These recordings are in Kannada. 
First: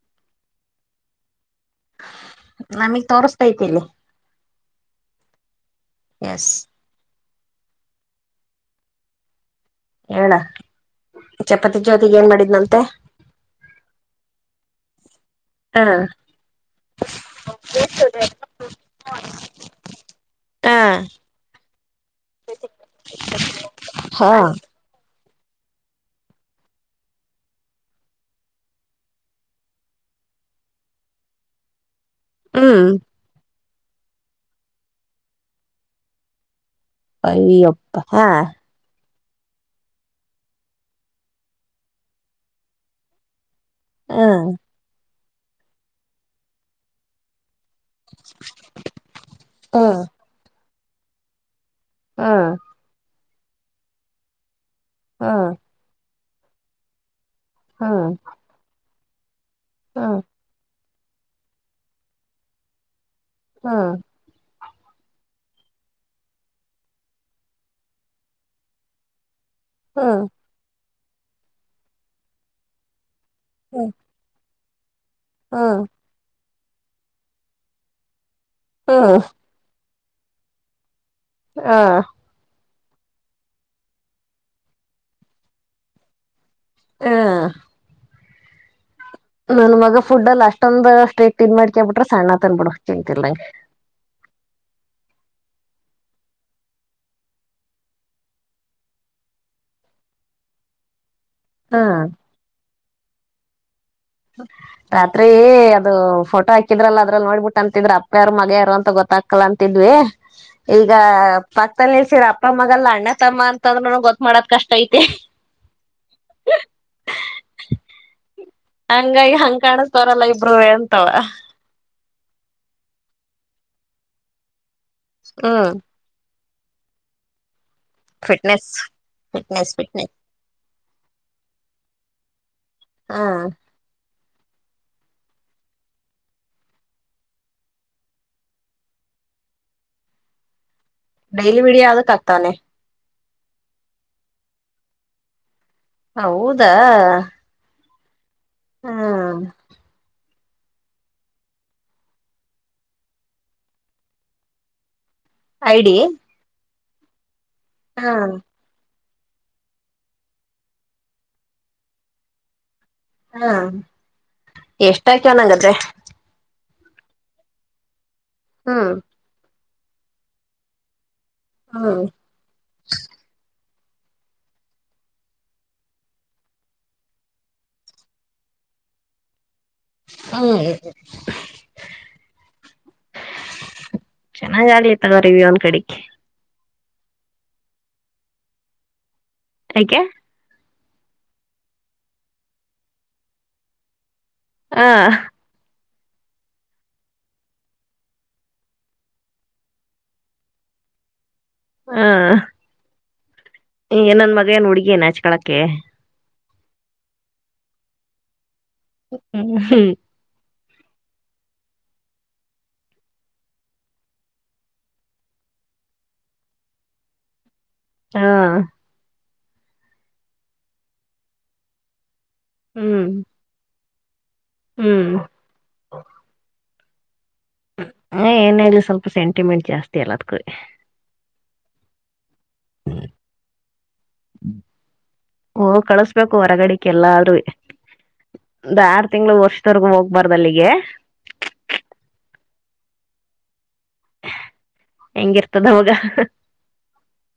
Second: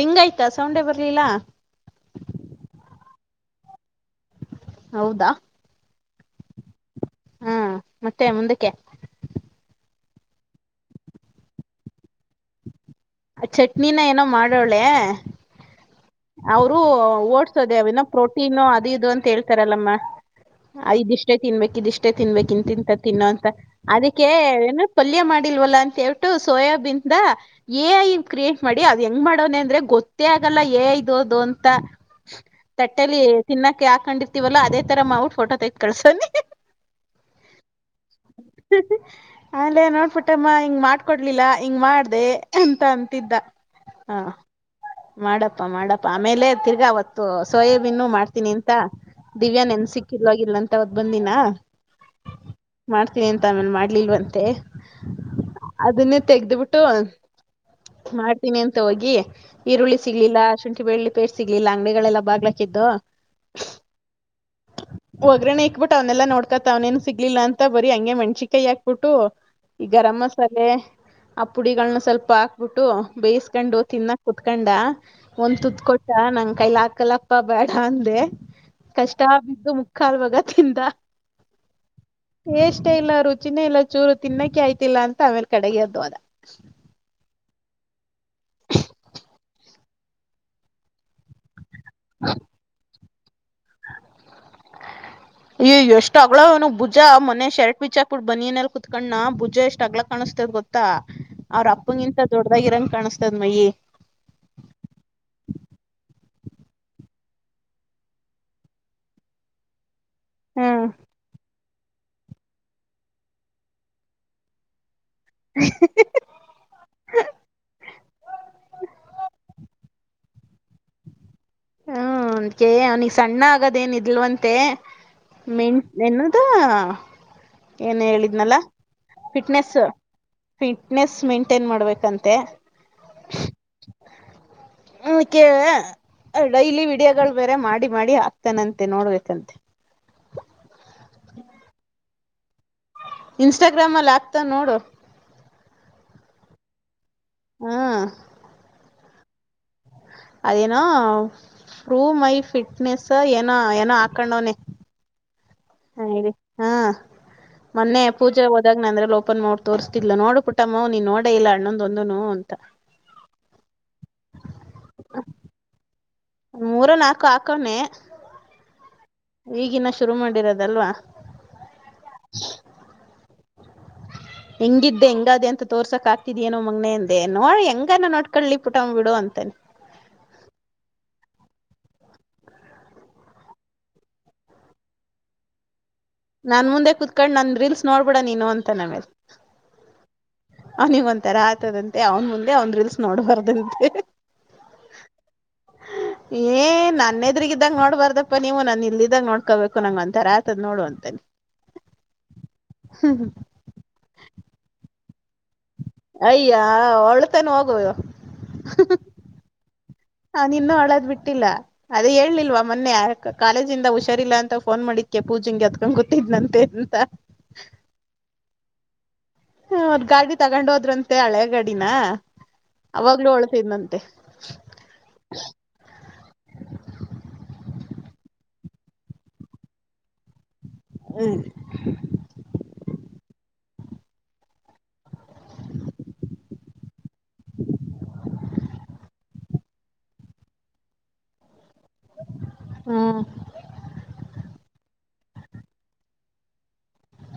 ರಿಂಗ್ಯ್ತಾ ಸೌಂಡೆ ಬರ್ಲಿಲ್ಲ ನಮಗ್ ತೋರ್ಸ್ತತಿಲ್ಲಿ ಹೌದಾ [unintelligible] ಹಾ ಮತ್ತೆ ಮುಂದಕ್ಕೆ ಹೇಳ ಚಪಾತಿ ಚೌತಿಗ್ ಏನ್ ಮಾಡಿದ್ನಂತ ಚಟ್ನಿನ ಏನೋ ಮಾಡೋಳೆ ಹಾ ಅವರು ಓಡ್ಸೋದೆ ಅವನ್ನ ಪ್ರೋಟೀನು ಅದು ಇದು ಅಂತ ಹೇಳ್ತಾರಲ್ಲಮ್ಮ ಹಾ ಇದಿಷ್ಟೇ ತಿನ್ಬೇಕಕ್ ಇದಿಷ್ಟೇ ತಿನ್ಬೇಕಕ್ ಇನ್ ತಿನ್ಂತ ತಿನ್ನೋ ಅಂತ ಅದಕ್ಕೆ ಹಾ ಏನ ಪಲ್ಯ ಮಾಡ್ ಲ್ವಲ್ಲ ಅಂತೇಟ್ಟು ಸೋಯಾಬೀನ್ ದ ಏ ಕ್ರಿಯೇಟ್ ಮಾಡಿ ಅದು ಹೆಂಗ್ ಮಾಡೋನ ಅಂದ್ರೆ ಗೊತ್ತೇ ಲ್ಲ ಏ ಐ ಇದುದು ಅಂತ ಹ್ಮ್ ತಟ್ಟಲಿ ತಿನ್ನಾಕ್ಕೆ ಹಾಕೊಂಡಿರ್ತಿವಲ್ಲ ಅದೇ ತರ ಮಾವುಟ್ ಫೋಟ ತೆಗೆ ಕಲ್ಸೋನ್ ಐ ಯಾ ಅಪ್ಪ ಹಾ ಆಲೆ ನೋಡ್ಬಿಟ್ಟಮ್ಮ ಹಿಂಗ್ ಮಾಡ್ಕೊಡ್ಲಿಲ್ಲ ಹಿಂಗ್ ಮಾಡ್ದ ಅಂತ ಅಂತಿದ್ದ ಹಾ ಮಾಡಪ್ಪಾ ಮಾಡಪ್ಪ ಆಮೇಲೆ ತಿರ್ಗಾ ಅವತ್ತು ಸೋಯಾಬೀನ್ ಮಾಡ್ತೀನಿ ಅಂತ ದಿವ್ಯಾ ನೆನ್ ಸಿಕ್ಕಿಲ್ವಾಗಿಲ್ಲ ಅಂತ ಹೊದ್ ಬಂದಿನಾ ಹ್ಮ ಎಂತ ಆಮೇಲೆ ಮಾಡ್ಲಿಲ್ವಂತೆ ಹಾ ತೆೆಗೆ್ದ್ ಬಿಿಟ್ಟು ಮಾಡ್ತೀನಿ ಅಂತ ಹೋಗಿ ಈರುಳ್ಳಿ ಹ್ಮ್ ಸಿಗ್ಲಿಲ್ಲ ಶುಂ ಬೆಳ್ಳಿ ಪೇರ್ ಸಿಗ್ಲಿಲ್ಲ ಅಂಗಡಿಗಳೆಲ್ಲ ಬ್ಾಕ್ಕಿದ್ದು ಹಾ ಹ ಒಗ್ಗರಣೆ ಇಕ್ಬಿಟ್ಟ ಅವನೆಲ್ಲ ನೋಡ್ಕತ ಅವ್ನೇನು ಸಿಗ್ಲಿಲ್ಲ ಅಂತ ಬರರಿ ಹಂಗೆ ಮಣ್ಿಕೈ ಹಾಕ್ಬಿಟ್ಟು ಈ ಗರಂ ಹ್ಮ್ ಮಸಾಲೆ ಆ ಪುಡಿಗಳನ್ನ ಸ್ವಲ್ಪ ಹಾಕ್ಬಿಟ್ಟು ಬೇಯಿಸಕೊಂಡು ಹ್ಮ್ ತಿನ್ನಾಕ್ ಕುಟ್ ಹಕೊಂಡ ಹ್ಮ್ ಒಂದ್ ಹ್ಮ್ ತತ್ ಕೊಟ್ಟ ನಂಗ ಕೈಲ ಹಾಕಲಪ್ಪ ಬೇಡ ಅಂದೆ ಹ್ಮ್ ಕಷ್ಟ ಬಿದ್ದು ಮುಕ್ಕಾಲ್ವಾಗ ತಿಿಂದ ಹಾ ೇಷ್ಟ ಎ ಇಲ್ಲ ರುಚಿಿನ ಇಲ್ಲ ಚೂರು ತಿನ್ನಕ್ಕೆೆ ಆಯ್ತಿಲ್ಲ ಅಂತ ಆಮೇಲೆ ಕಡೆಗೆ ಹದ್ದು ಅದ ಹಾ ನನ್ ಮಗ ಫುಡ್ ಅಷ್ಟೊಂದ್ ಸ್ಟೇಟ್ ಇನ್ ಮಾಡ್ಕಬ ಬಿಟ್ರೆ ಸಣ್ಣ ತಂದ್ಬಿಡ ತಿಂತಿಲಗೆ ಈ ಎಷ್ಟ್ ಅಗ್ಗಳನು ಭುಜ ಮನೆ ಶರ್ಟ್ ಬಿಚಾಕ್ ಬಿಡ್ ಬನ್ನಿ ನಲ್ ಕುೂತ್ಕಣ್ಣ ಭುಜ ಎಷ್ಟ್ ಅಗ್ಲ ಕಾಣಿಸತ ದ ಗೊತ್ತಾ ಅವ್ರ ಹ್ಮ್ ಅಪ್ಪಂಗಿಂತ ದೊಡ್ಡದಾಗಿ ಇರಂಗ ಕಾಣಸ್ತದ್ ಮಯಿ ರಾತ್ರಿ ಅದು ಫೋಟೋ ಹಾಕಿದ್ರಲ್ಲ ಅದ್ರಲ್ಲಿ ನೋಡ್ಬಿಟ್ಟು ಅಂತಿದ್ರ ಅಪ್ಪ ಯಾರರು ಮಗ ಯಾರು ಅಂತ ಗೊತ್ತ ತಕ್ಕಲ ಅಂತಿದ್ವಿ ಹ್ಮ್ ಈಗ ಪಕ್ಕಲ್ಲಿ ನಿಲ್ಸೀರ ಅಪ್ಪಮ್ಮಗಲ್ಲ ಅಣ್ಣ ತಮ್ಮ ಅಂತ ಅಂದ್ರರು ಗೊತ್ ಮಾಡೋದ ಕಷ್ಟ ಐತಿ ಹ ಹಂಗಾಗಿ ಹಂಗ ಕಾಣದ ತರಲ್ಲ ಇಬರು ಅಂತವ ಹ್ಮ ಅಂದಕ ಅವನಿಗೆ ಸಣ್ಣ ಆಗದೇಏನ್ ಇದಲ್ವಂತೆ ಹ್ಮ್ ಮೆಂಟ್ ನು ಏನ್ ಹೇಳಿದ್ನಲ್ಲ ಫಿಟ್ನೆಸ್ ಫಿಟ್ನೆಸ್ ಫಿಟ್ನೆಸ್ ಮೇಂಟೈನ್ ಮಾಡ್ಬೇಕಂತೆ ಹಾ ಹ್ಮ ಕೇಳ ಡೈಲಿ ವಿಡಿಯೋಗಳು ಬೇರೆ ಮಾಡಿ ಮಾಡಿ ಆಾಕ್ತಾನಂತೆ ನೋಡ್ಬೇಕಂತೆ ಡೈಲಿ ಮೀಡಿಯ ಆದಕ್ ಆಗ್ತಾನೆ ಇನ್ಸ್ಟಾಗ್ರಾಮಲ್ಲಿ ಆ್ಯಪ್ತ ನೋಡು ಹೌದಾ ಹಾ ಹ್ಮ ಅದೇನ ಪ್ರೂ್ ಮೈ ಫಿಟ್ನೆಸ್ ಏನ ಏನೋ ಹಾಕೊಂಡವನನೆ ಐಡಿ ಹರಿ ಹಾ ಮೊೆ ಹ್ಮ್ ಪೂಜೆ ಹೋದಾಗನೆ ಅಂದ್ರೆ ಲೋ ಪ್ಪ ನ್ಡ್ ತೋರ್್ತಿಿದ್ ನೋಡು ಪುಟ್ಟಮ್ಮ ನೀನ್ ನೋಡ ಇಲ್ಲ ಅಣ್ಣೊಂದೊಂದುನು ಅಂತ ಹಾ ಎಷ್ಟಾಕನಂಗಾದ್ರೆ ಮೂರ ನಾಲ್ಕು ಹಾಕಣೆ ಹಾ ಈಗಿನ ಶುರು ಮಾಡಿರೋದಲ್ವಾ ಹಾ ಹ ಹೆಂಗಿದ್ದೆ ಹೆಂಗಾದೆ ಅಂತ ತೋರ್ಸಕ್ ಆಗ್ತಿದ ಏನೋ ಮಗ್ನನೆಂದೆ ನೋಡ ಹೆಂಗಾನ ನೋಡ್ಕೊಳ್ಳಿ ಪುಟ್ ಬಿಡು ಅಂತಾನನೆ ಹಾ ಚೆನ್ನಾಗ್ ಆಲಿತದ ರವಿ ಒಂದ್ ಕಡೆಗೆ ನಾನ್ ಮುಂದೆ ಕುತ್ಕೊಂಡ್ ನನ್ ರೀಲ್ಸ್ ನೋಡ್ಬಿಡ ನೀನು ಅಂತ ನಮೇಲೆ ಕ್ಕೆ ಅವನಿಗ್ ಒಂತರ ಆತದಂತೆ ಅವ್ನ್ ಮುಂದೆ ಅವ್ನ್ ರೀಲ್ಸ್ ನೋಡ್ಬಾರ್ದಂತೆ. ಹಾ [inaudible] ಏ ನನ್ನೆದ್ರಗಿದ್ದಾಗ ನೋಡ್ಬಾರ್ದಪ್ಪ ನೀವು ನನ್ ಇಲ್ಲಿದಾಗ ನೋಡ್ಕೋಬೇಕು ನಂಗ ಒಂತಥರ ಆತದ್ ನೋಡುವಂತ ಹಾ ಈ ನನ್ ಮಗ ಏನು ಹುಡುಗಿನಾ ನಾಚ್ಕೊಳ್ಳಕ್ಕೆ ಅಯ್ಯ ಹೊಳತನ ಹೋಗು ಹ್ಮ್ ಅದ ಇನ್ನೂ ಅಳೋದ ಬಿಟ್ಟಿಲ್ಲ ಅದೇ ಹೇಳಲ್ಲಿಲ್ವ ಮೊನ್ನೆ ಕಾಲೇಜಿಂದ ಹುಷಾರಿಲ್ಲ ಅಂತ ಫೋನ್ ಮಾಡಿದಕ್ಕೆ ಜಿಂಗೆ ಎತ್ಕೊಂಡ್ ಕುತ್ತಿದ್ನಂತೆ ಅಂತ. ಹಾ ಹ್ಮ್ ಆದ ಗಾಡಿ ತಗೊಂಡ್ ಹೋದ್ರಂತೆ ಹಳೆ ಗಾಡಿನ ಹ್ಮ್ ಅವಾಗ್ಲು ಅಲ್ಟಿದ್ನಂತೆ. ಹ್ಮ್ ಹ ಏನ ಇದ್ರರು ಸ್ವಲ್ಪ ಸೆಂಟಿಮೆಂಟ್ ಜಾಸ್ತಿ ಅಲ್ಲ ಅದ್ಕೆ. ಹ್ಮ ಓ ಕಳ್ಸ್ಬೇಕು ಹೊರಗಡೆಕ್ಕೆ ಎಲ್ಲಾರುವೆ. ಒಂದ ಆರು ತಿಂಗಳ ವರ್ಷದವರ್ಗೂ ಹೋಗ್ಬಾರ್ದ ಅಲ್ಲಿಗೆ. ಹ್ಮ್ ಹೆಂಗಿರ್ತದ ಅವಾಗ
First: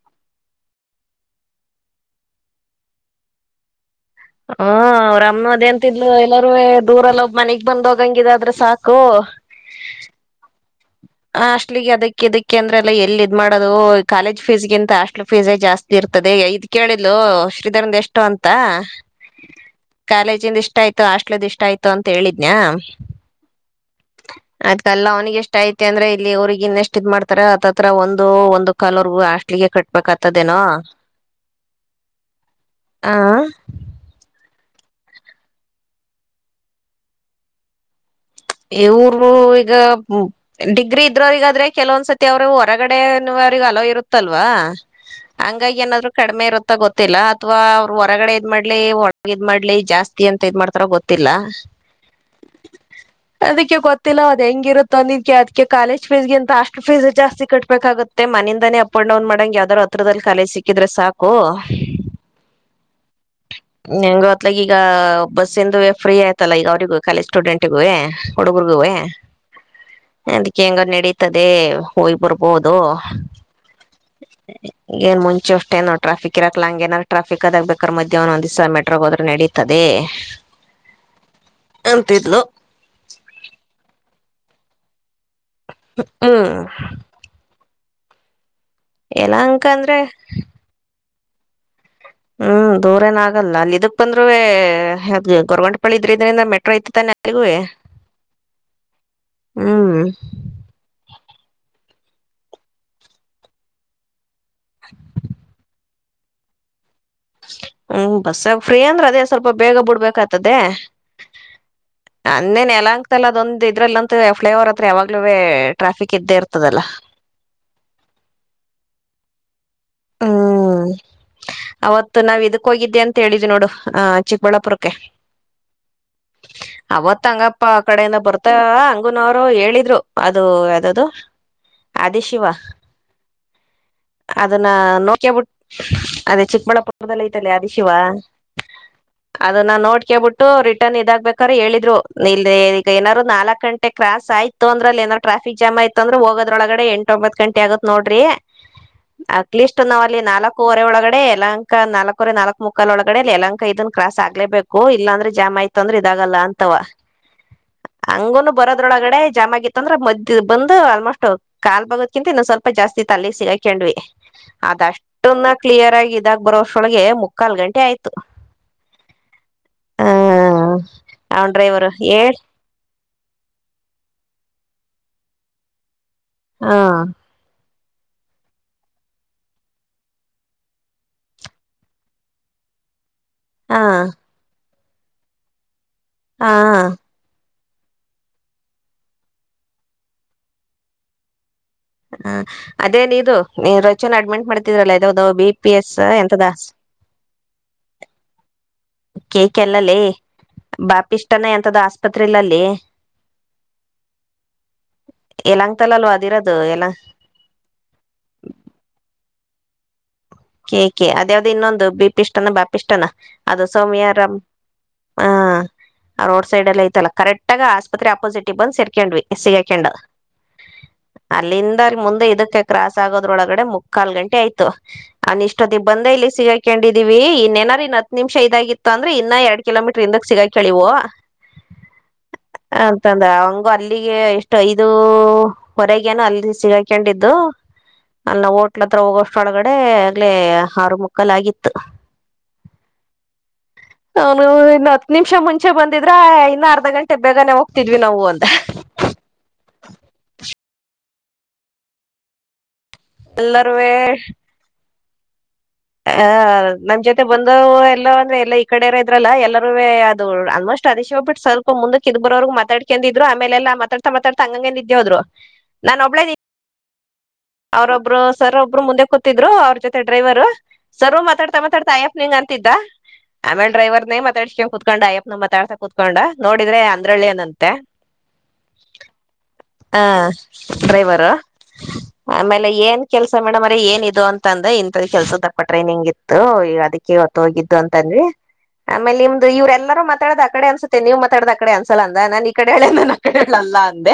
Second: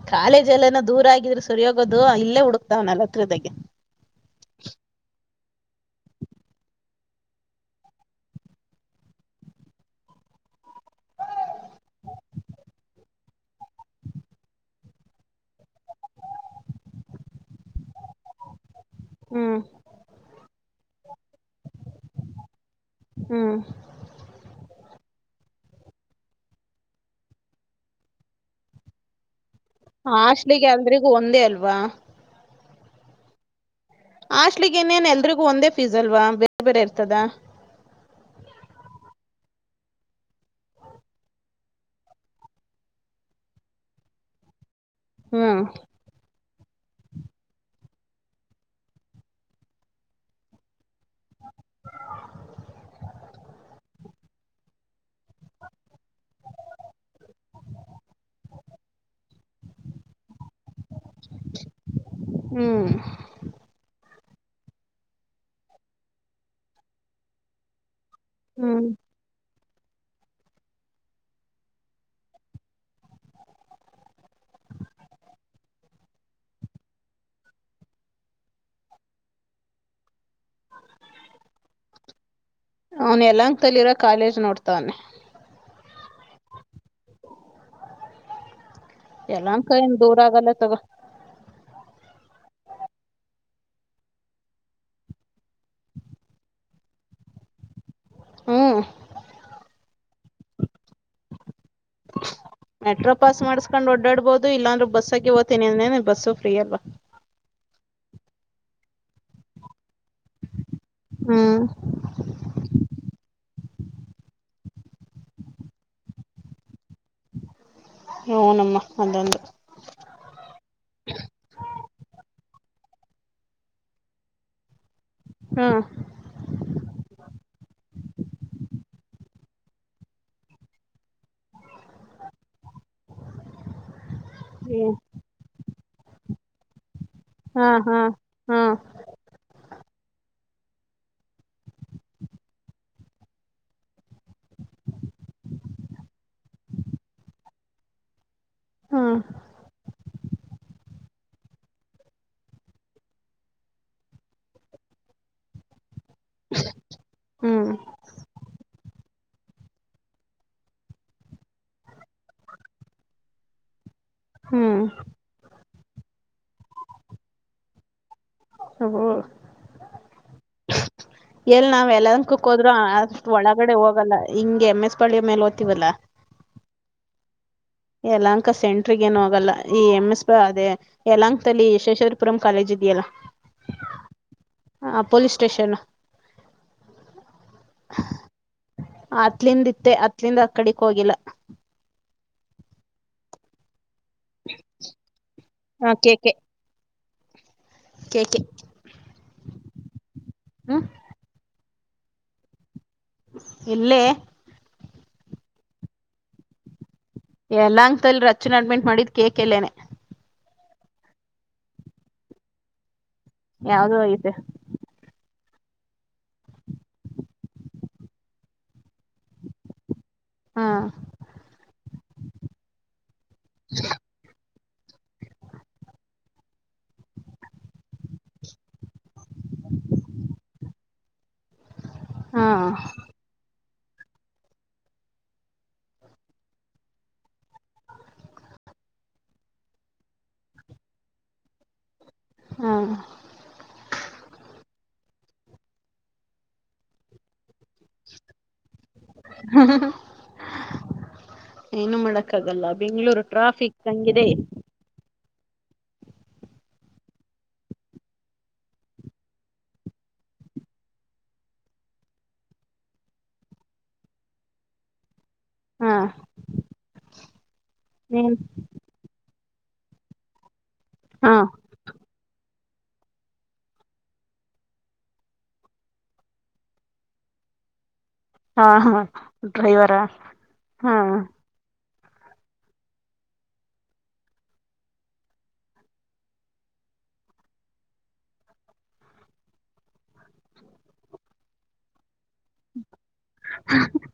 ಕಾಲೇಜ್ ಅಲ್ಲಿನ ದೂರ ಆಗಿದ್ರೂ ಸರಿಯೋಗೋದು ಇಲ್ಲೇ ಹುಡುಕ್ತಾವ್ನಾನಲ್ ಹತ್ರದಾಗೆ ಹ್ಮ ಅವ್ರಮ್ಮ ಅದೆ ಅಂತಿದ್ಲು ಎಲ್ಲಾರುವೆ ದೂರಲ್ಲೋಗ ಮನೆಗ್ ಬಂದ್ ಹೋಗಂಗಿದ ಆದ್ರೆ ಸಾಕು [unintelligible] [unintelligible] ಹಾಸ್ಟ್ಲಗೆ ಅದಕ್ಕೆ ಇದಕ್ಕೆ ಅಂದ್ರೆಲ್ಲ ಎಲ್ಲಿ ಇದ್ ಮಾಡೋದು ಕಾಲೇಜ್ ಫೀಸ್ಗಿಂತ ಹಾಸ್ಟ್ಲ್ ಫೀಸ್ ಜಾಸ್ತಿ ಇರೋದು. [inaudible] ಇದ್ ಕೇಳಿದ್ಲು ಶ್ರೀಧರದ್ ಎಷ್ಟು ಅಂತ. ಹ್ಮ್ ಕಾಲೇಜಿಂದ ಇಷ್ಟ ಆಯ್ತು ಹಾಸ್ಟ್ಲ್ದ ಇಷ್ಟ ಆಯ್ತು ಅಂತ ಹೇಳಿದ್ಯ್ನ. ಹ್ಮ್ ಅದ್ಕಲ್ಲ ಅವನಿಗೆ ಎಷ್ಟ ಆಯ್ತು ಯಾಕಂದ್ರ ಇಲ್ಲಿ ಅವ್ರಿಗೆ ಇನ್ನೆಷ್ಟ ಇದ್ ಮಾಡ್ತಾರ ಹತ್ತತ್ರ ಒಂದು ಒಂದು ಕಲರ್ಗೂ ಅಷ್ಟ ಇಗೆ ಕಟ್ಬೇಕತದೇನೋ ಹಾಸ್ಟ್ಲಿಗೆ ಎಲ್ರಿಗೂ ಒಂದೇ ಅಲ್ವಾ ಹ. ಹಾಸ್ಟೆಲ್ಗೆನ್ನೇನ್ ಎಲ್ರಿಗೂ ಒಂದೇ ಫೀಸ್ ಅಲ್ವಾ ಬೇರೆ ಬೇರೆ ಇರ್ತದ. ಇವರು ಈಗ ಡಿಗ್ರಿ ಇದ್ರೋರಗಾದ್ರೆ ಕೆಲವೊಂದ್ಸತಿ ಅವ್ರ ಹೊರಗಡೆ ಈಗ ಅವ್ರಿಗೆ ಅಲ್ಲೌ ಇರುತ್ತಲ್ವಾ ಹ್ಮ್ ಹಂಗಾಗಿ ಏನಾದ್ರು ಕಡಿಮೆ ಇರುತ್ತ ಅಂತ ಗೊತ್ತಿಲ್ಲ ಅಥವಾ ಅವ್ರರು ಹೊರಗಡೆ ಇದ್ ಮಾಡ್ಲಿ ಒಳಗ ಇದ್ ಮಾಡ್ಲಿ ಜಾಸ್ತಿ ಅಂತ ಇದ್ ಮಾಡ್ತಾರ ಗೊತ್ತಿಲ್ಲ. [unintelligible] ಅದಕ್ಕೆ ಗೊತ್ತಿಲ್ಲ ಅದ್ ಹೆಂಗಿರುತ್ತೋ ಅದ್ಕೆ ಅದ್ಕೆ ಕಾಲೇಜ್ ಫೀಸ್ಗೆ ಅಂತ ಅಷ್ಟು ಫೀಸ್ ಜಾಸ್ತಿ ಕಟ್ಬೇಕಾಗುತ್ತೆ. ಮನೆಯಿಂದಾನೇ ಅಪ್ ಅಂಡ್ ಡೌನ್ ಮಾಡಂಗೆ ಯಾವ್ದಾರ್ ಹತ್ರದಲ್ಲಿ ಕಾಲೇಜ ಸಿಕ್ಕಿದ್ರೆ ಸಾಕು. ಹ್ಮ್ ನಿಂಗೂ ಅತ್ಲಗೆ ಈಗ ಬಸ್ ಇಂದು ಫ್ರೀ ಆಯ್ತಲ್ಲ ಈಗ ಅವ್ರಿಗೂ ಕಾಲೇಜ್ ಸ್ಟೂಡೆಂಟಿಗೂವೆ. ಹ್ಮ್ ಒಡುಗುರ್ಗುವೇ. ಅದಕ್ಕೆ ಹೆಂಗೋ ನಡೀತದೆ ಹೋಗ್ ಬರ್ಬೋದು. ಏನ್ ಮುಂಚೆ ಅಷ್ಟೇನು ಟ್ರಾಫಿಕ್ ಇರಕ್ಲ ಹಂಗ ಏನಾದಾರು ಟ್ರಾಫಿಕ್ ಅದಾಗ [inaudible] ಮದ್ಯಾಹ್ನ ಒಂದ್ ದಿವ್ಸ ಮೆಟ್ರೋಗೆ ಹೋದ್ರೆ ನಡೀತದೆ. ಅಂತಿದ್ಲು. ನೋಡ್ತಾವ್ನೆ. ಹ್ಮ್ ಯಲಹಂಕ ಯಲಹಾಂಕ ಏನ್ ಅಂದ್ರೆ ದೂರ ಆಗಲ್ಲ ತೊಗೊ. ಹ್ಮ್ ದೂರ ಏನ ಆಗಲ್ಲ ಅಲ್ಲಿ ಇದಕ್ ಬಂದ್ರುವೆ ಅಲ್ಲಿ ಗೋರ್ವಂಟ್ ಪಳ್ಳಿ ಇದ್ರ ಇದ್ರಿಂದ ಮೆಟ್ರೋ ಇತ್ತು ತಾನೆ ಅಲ್ಲಿ [unintelligible] ಹ್ಮ್ [unintelligible] ಮೆಟ್ರೋ ಪಾಸ್ ಮಾಡಸ್ಕೊಂಡ್ ಓಡಾಡ್ಬಹುದು ಇಲ್ಲಾಂದ್ರೆ ಬಸ್ಸಗಿ ಹೋತಿನಿ ಅಂದ್ರನೇ [unintelligible] ಹ್ಮ್ ಬಸ್ಸಾಗ ಫ್ರೀ ಅಂದ್ರೆ ಅದೇ ಸ್ವಲ್ಪ ಬೇಗ ಬಿಡ್ಬೇಕು. ತದೆೇ ಅಂದೇ ನೆಲ ಯಲಹಂಕ ಅದೊಂದು. ಇದ್ರಲ್ಲಂತೂ ಫ್ಲೈ ಅವವರ್ ಹತ್ರ ಯಾವಾಗ್ಲೂ ಟ್ರಾಫಿಕ್ ಇದ್ದೇ ಇರ್ತದಲ್ಲ. ಹಊನಮ್ಮ ಅದೊಂದು. ಹ್ಮ್ ಅವತ್ತು ನಾವಿದ. ಹೋಗಿದ್ದೆ ಅಂತ ಹೇಳಿದ್ ನೋಡು ಆ ಚಿಕ್ಕಬಳ್ಳಾಪುರಕ್ಕೆ. ಅವತ್ ಹಂಗಪ್ಪ ಆ ಕಡೆಯಿಂದ ಬರ್ತಂಗ. ಗುನವರು ಹೇಳಿದ್ರು ಅದು ಯ್ದ್ದು ಆದಿ ಶಿವ. ಹಾ. ನ ಅದೇ ಚಿಕ್ಕಬಳ್ಳಾಪುರ. ಮೊದಲ ಐತಲ ಅದ ಹಾ ಶಿವ. ಹಾ ಹಾ ಅದನ್ನ ನೋಡ್ಕೇಬಿಟ್ಟು ರಿಟರ್ನ್ ಇದಾಗ್ಬೇಕಾರ ಹೇಳಿದ್ರು ಇ ಈಗ ಏನಾದ್ರು ನಾಲ್ಕ್ ಗಂಟೆ ಕ್ರಾಸ್ ಆಯ್ತು. ಇತ್ತ ಅಂದ್ರ ಅ ಏನ ್ರಫಿಕ್ಾಮ್ ಆಯತ ಅಂದ್ರ ಹೋಗದೊಳಡೆ ಎಂಟ ಒಂಬತ್ ಗಂಟೆ ಆಗತ್ ನೋ್ರಿ. ಹ್ಮ್ ಅಟ್ಲಿಸ್ಟ್ನಾವು. ಅಲ್ಲಿ ನಾಲ್ಕುವರೆ ಒಳಗಡೆ ಎಲಾಂಕ ನಾಲ್ಕವರೆ ನಾಲ್ಕಕ್ ಮುಕ್ಕಾಲ್ ಒಳಗಡೆ ಅಲ್ಲಿ ಎಲಾಂಕ ಇದನ್ ಕ್ರಾಸ್ ಆಗ್ಲೇಬೇಕು ಇಲ್ಲ. ಅಂದ್ರೆ ಜಾಮ ಆಯ್ತು ಅಂದ್ರೆ ಇದಾಗಲ್ಲ ಅಂತವ ಹ್ಮ್ ಹಂಗ ಬರದ. ಅದ್ರೊಳಗಡೆ ಜಾಮ್ ಆಗತ್ತು ಅಂದ್ರೆ ಮದ್ದ ಬಂದು ಆಲ್ಮೋಸ್ಟ್ ಕಾಲ್ ಬಗೋದಕಿಂತ ಇನ್ನ ಸ್ವಲ್ಪ ಜಾಸ್ತಿ ಇತ್ತು ಅಲ್ಲಿಗ್ ಸಿಗಾಕಂಡ್ವಿ. ಹ್ಮ್ ಅದಷ್ಟನ್ನ ಕ್ಲಿಯರ್ ಆಗಿ ಇದಾಗ ಬರೋಷ್ಟೊಳಗೆ ಮುಕ್ಕಾಲ್ ಗಂಟೆ ಆಯ್ತು. ಹ. ಆ ಅವನ್ ಎಲ್ ಡ್ರೈವರು ನಾವ್ ಎಲ್ಲಂದ ಹೇಳ್ ಕುೂಕ್ಕ ಹೋದ್ರು ಅಷ್ಟ ಒಳಗಡೆ ಹೋಗಲ್ಲ ಹಿಂಗಗೆ ಎಮ್ ಎಸ್. ಪ್ಪಳಿಯ ಮೇಲೆ ಓದ್ತವಲ್ಲ. ಹಾ. ಯಲಾಂಕ ಸೆಂಟ್ರಗ ಏನು ಹೋಗಲ್ಲ ಈ ಎಂ ಎಸ್ ಪ ಅದೇ ಯಲಾಂಕ್ಲ್ಲಿ ಯಶೇಶ್ವರಪುರಂ ಕಾಲೇಜ್. ಇಲ್ಲ. ಹಾ. ಹ ಪೊಲೀಸ್ ಸ್ಟೇಷನ್. ಹಾ. ಆತ್ಲಿಂದಿತ್ತೆ ಅತ್ಲಿಂದ ಅ ಕಡಿಕ ಹೋಗಿಲ್ಲ. ಹ ಅದೇನ್ ಇದು ನೀ ರಚುನ್ ಅಡ್ಮಿಂಟ್ ಮಾಡ್ತಿದ್ರಲ್ಲ ಇದಾವದಾವ ಬಿ ಪಿ ಹಾ ಎಸ್ ಕೇಕೆ ಎಂತದಾ. [unintelligible] ಕೇಕ್ ಎಲ್ಲಲೆ ಹ್ಮ್ ಬಾಪಿಷ್ಟಾನ ಎಂತದ ಆಸ್ಪತ್ರೆಲಲ್ಲಿ. ಇಲ್ಲೇ. ಎಲ್ಲಂಗ ತಲ ಅಲ್ವ ಅದಿರೋದು ಎಲ್ಲ. ಎಲ್ಲಂಗಂತಲ್ ಅಚ್ಚನ ಅಡ್ಮಿಟ್ ಮಾಡಿದ್ ಕೇೇಕ ಎಲ್ಲೇನೆ. ಕೇಕ ಅದ್ಯಾವ್ದ ಇನ್ನೊಂದು ಬಿೀಪಿ ಇಷ್ಟನ ಬಾಪಿ ಇಷ್ಟನಾ. ಅದು ಯಾವ್ದೋ ಐತೆ ಸೌಮ್ಯರಾಮ್ ಹಾ. ಆ ರೋಡ್ ಸೈಡ್ ಎಲ್ಲ ಐತಲ್ಲ ಕರೆಕ್ಟ್ ಆಗ ಆಸ್ಪತ್ರೆ ಅಪೋಸಿಟ್ ಗ್ ಬಂದ್ ಸೇರ್ಕೊಂಡ್ವಿ ಸಿಗಕಂಡ. ಹಾ ಅಲ್ಲಿಂದ್ರ ಮುಂದೆ ಇದಕ್ಕೆ ಕ್ರಾಸ್ ಆಗೋದ್ರೊಳಗಡೆ ಮುಕ್ಕಾಲ್ ಗಂಟೆ ಆಯ್ತು. ಅನ್ ಇಷ್ಟೊತ್ತಿಗೆ ಬಂದ ಇಲ್ಲಿ ಸಿಗಾಕೊಂಡಿದೀವಿ ಇನ್ನ್ನೆನಾರ ಇನ್ ಹತ್ತು ನಿಮಿಷ ಇದಾಗಿತ್ತು ಅಂದ್ರೆ ಇನ್ನ ಎರಡ್ ಕಿಲೋಮೀಟರ್ ಇಂದ. ಸಿಗ ಕಳವು ಹಾ ಅಂತಂದ ಅವ. ಅಲ್ಲಿಗೆ ಎಷ್ಟು ಐದು ಹೊರೆಗೇನು ಅಲ್ಲಿ ಸಿಗಾಕೊಂಡಿದ್ದು. ಅಲ್ಲ ಹೋಟ್ಲತ್ರ ಹೋಗೋಷ್ಟೊಳಗಡೆ ಆಗ್ಲೇ ಆರು ಮಕ್ಕಲ್ ಆಗಿತ್ತು. ಹ್ಮ. ಅವನು ಇನ್ ಹತ್ತು ನಿಮಿಷ ಮುಂಚೆ ಬಂದಿದ್ರೆ ಇನ್ನ ಅರ್ಧ ಗಂಟೆ ಬೇಗನೆ ಹೋಗ. ಿದ್ವಿ ನಾವು ಅಂತ. ಏನು ಮಾಡಕ್ಕಾಗಲ್ಲ ಬೆಂಗ್ಳೂರು ಟ್ರಾಫಿಕ್ ಎಲ್ಲರುವೆ ಹಂಗಿದೆ. ಹ ನಮ್ ಜೊತೆ ಬಂದ ಎಲ್ಲ ಅಂದ್ರೆ ಎಲ್ಲ ಈ ಕಡೆಾರ ಇದ್ರಲ್ಲ ಎಲ್ಲರೂ ಅದು ಆಲ್ಮೋಸ್ಟ್. ಅಷ್ಟ ಅದ ಹೋಗ ಬಿಟ್ಟ ಸ್ವಲ್ಪ ಮುಕ್ಕೆ ಇದ್ ಬೋವರು ಮಾತಾಡ್ಕೊಂಡ ಇದ್ ಆಮೇಲೆಲ್ಲಾ ಮಾತಾತಾ ಹಂಗಂದ ಇದೇವ್ರು. ಹಾ ನಾನು ಒಬ್ಳೇ್ದೀನಿ. ಅವ್ರೊಬ್ರು ನೀನ್ ಸರ್ ಒಬ್ರು ಮುಂದೆ ಕೂತಿದ್ರು ಅವ್ರ ಜೊತೆ ಡ್ರೈವರ್. ಸರು ಹಾ ಮಾತಾಡ್ತಾ ಮಾತಾಡ್ತಾ ಅಯ್ಯಪ್ ನಿಂಗ ಅಂತಿದ್ದ. ಆಮೇಲೆ ಡ್ರೈವರ್ನೆ ಮಾತಾಡ್ಸಕ ಕುತ್ಕೊಂಡ್ ಅ್ಯಪ್ಪನ ಮಾತಾಡ್ತಾ ಕುೂತ್ಕೊಂಡ ನೋಡುದ್ರೆ ಅಂದ್ರಳ್ಳಿ ಅವನಂತೆ. ಹಾ ಹಾ ಹ ಡ್ರೈವರಾ ಹಾ ಡ್ರೈವರು. ಆಮೇಲೆ ಏನ್ ಕೆಲ್ಸ ಮೇಡಮೋರೆ ಏನ್ ಇದು ಅಂತ ಅಂದ ಇಂಥದ ಕೆಲ್ಸದಪ್ಪ ಟ್ರೈನಿಂಗ್ ಇತ್ತು ಅದಕ್ಕೆ. [unintelligible] ತ್ತು ಹೋಗಿದ್ದು ಅಂತ ಬಂದ್ವಿ ಆಮೇಲೆ ನಿಮ್ದು ಇವ್ರ ಎಲ್ಲರೂ ಮಾತಡದ್ ಕಡೆ ಅಸುತ್ತೆ ನೀವು ಮಾತಾಡೋ ಆ ಕಡೆ ಅನ್ಸಲ್ಲ ಅ [unintelligible] ನಾನ ಈ ಕಡೆಳೆ ನಾನ ಆ ಕಡೆಳ್ ಅಲ್ಲ ಅಂದೆ.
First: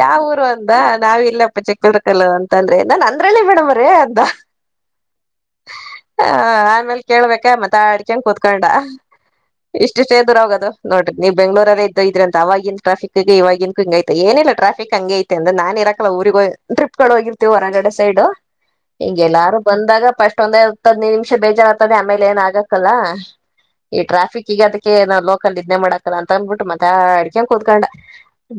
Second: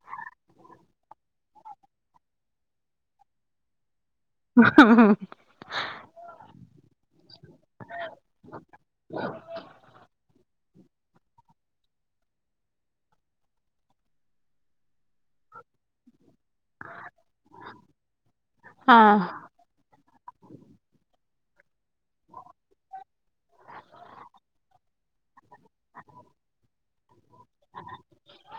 ಯಾವ ಊರು ಅಂದ ನಾವ್ ಇಲ್ಲೆಪ್ಪ ಚಿಕ್ ಬಿದ್ರುಕಲ್ಲು ಅಂತನದ್ರೆ ನಾನ್ ಅಂದ್ರ ಹೇಳಿ ಮೇಡಮೇರೆ ಅ ಹ್ಮ ಹ ಆಮೇಲ್ ಕೇಳ್ಬೇಕ ಮಾತಾಡ್ಕೊಂಡು ಕೂತ್ಕೊಂಡ. ಇಷ್ಟುಷ್ಟೇ ದೂರು ಹೊಗದು. ನೋಡಿ ನೀ ಬೆಂಗ್ಗಳೂರಲ್ಲ ಇದ್ದ ಇದ್ರ ಆವಾಗಿನ ಟ್ರಾಫಿಕ್ ಗೆ ಇವಾಗಿನ್ ಕ ಹಂಗೈತೆ ಏನಿಲ್ಲ. ಟ್ರಫಿಕ್ ಹಂಗೆ ಐತೆ ಅಂದ್ರ ನಾನಿರಕಿಲ್ಲ ಊರಿಗೆ ಹೊ ಟ್ರಿಪ್ಗಳು ಹೋಗಿರ್ತಿವಿ ಹೊರಗಡೆ ಸೈಡು ಹಾ ಹಿಂಗೆಲ್ಲಾರು ಬಂದಾಗ ಫಸ್ಟ್ ಒಂದಹತ್ತು ಹದಿನೈದ್ ನಿಮಿಷ. [unintelligible] ಕ್ಷ ಬೇಜಾರತದೆ ಆಮೇಲೆ ಏನ ಆಗಕ್ಕಲ್ಲ. ಈ ಟ್ರಾಫಿಕ್ ಈಗದಕ್ಕೆ ನಾ ಲೋಕಲ್ ಇದ್ನೆ ಮಾಡಾಕಿಲ್ಲ ಅಂತ ಅಂದಬಿಟ್ಟು ಮಾತಾಡ್ಕೊಂಡು ಕುತ್ಕೊಂಡ.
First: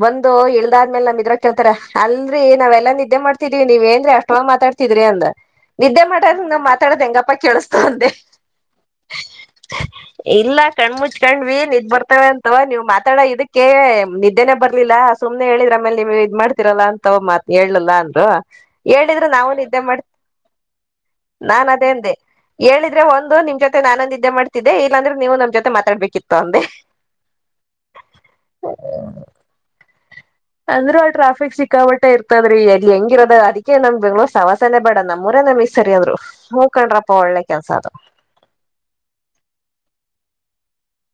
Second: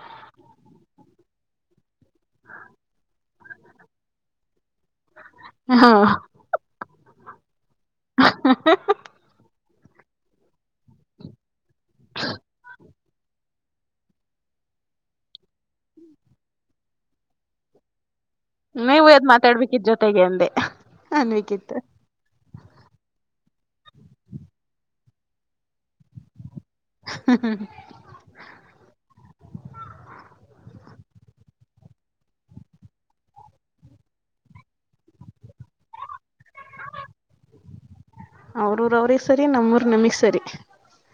ಬಂದು. ಅದ ಆದ್ಮೇಲೆ ನಮ ಇದ್ರಗ ಕೇಳ್ತಾರೆ ಅಲ್ರರಿ ನಾವೆಲ್ಲ ನಿದ್ದೆ ಮಾಡ್ತಿದ್ವಿ ನೀವ ಏನ್ರೀ ಅಷ್ಟೊಂದು ಮಾತಾಡ್ತಿದ್ರಿ ಅಂದ. ಹಾ ನಿದ್ದೆ ಮಾಡೋರು ನಾವು ಮಾತಾಡೋದು ಹೆಂಗಪ್ಪ. ಹಹಹ ಇಲ್ಲ ಕಣ ಮುಚ್ಕಂಡ್ವಿ ನಿದ್ದ್ ಬರ್ತವ ಅಂತ ನೀವ್ ಮಾತಾಡ ಇದಕ್ಕೆ ನಿದ್ದೇನೆ ಬರ್ಲಿಲ್ಲ ಸು. [unintelligible] ಮ್ನೆ ಹೇಳಿದ್ರ ಆಮೇಲೆ ನೀವು ಇದ್ ಮಾಡ್ತಿರಲ್ಲಾ ಅಂತ ಮಾತ್ ಹೇಳಲ್ಲಾ ಅಂದ್ರು. ನೀವು ಎದ್ ಹೇಳಿದ್ರೆ ನಾವನ್ ನಿದ್ದೆ ಮಾತಾಡ್ಬೇಕಿದ್ ಮಾಡ್ತ ಜೊತೆಗೆ ಅಂದೆ ನಾನು ಅನ್ಬೇಕಿತ್ತು ಅದೇ ಅಂದೆ. ಹೇಳಿದ್ರೆ ಒಂದು ನಿಮ್ ಜೊತೆ ನಾನು ನಿದ್ದೆ ಮಾಡ್ತಿದ್ದೆ ಇಲ್ಲಾಂದ್ರೆ ನೀವು ನಮ್ ಜೊತೆ ಮಾತಾಡ್ಬೇಕಿತ್ತು ಅಂದೆ. ಹ ಅಂದ್ರು ಅಲ್ಲಿ ಟ್ರಾಫಿಕ್ ಸಿಕ್ಕಾ ಪಟ್ಟೆ ಇರ್ತದ್ರೀ ಎಲ್ಲಿ ಹೆಂಗಿರದ ಅದಕ್ಕೆ ನಂಗೆ ಬೆಂಗಳೂರು ಸಮವಾಸಾನೇ ಬೇಡ ನಮ್ಮೂರೇ ನಮಗ್ ಸರಿಯಾದ್ರು ಹೂ ಕೊಂಡ್ರಪ್ಪ ಒಳ್ಳೆ ಕೆಲ್ಸ ಅದು. ಅವ್ರೂರ್ ಅವ್ರಿಗೆ ಸರಿ ನಮ್ಮೂರ್ ನಮಗ್ ಸರಿ.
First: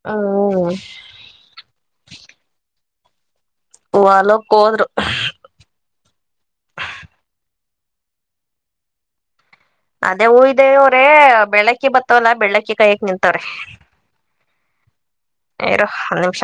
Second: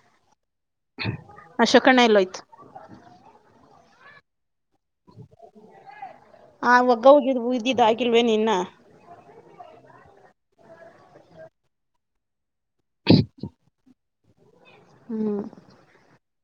ಹಾ ಅಶೊ. ಕಣ್ಣ ಎಲ್ಲೋಯ್ತು ವಲಕ್ ಹೋದ್ರು. ಆ ಒಗ್ಗ ಹೋಗಿದ್ ಉಯ್ದಿದ್ದು ಆಗಿಲ್ವೇನ್ ಇನ್ನ. ಅದೇ ಉಯ್ದವ್ರೆ ಬೆಳ್ಳಕ್ಕಿ ಬತ್ತವಲ್ಲಾ ಬೆಳ್ಳಕ್ಕಿ ಕಾಯಕ್ ನಿಂತವ್ರೆ. ಹ್ಮ್ ಇರು ಒಂದ್ ನಿಮಿಷ.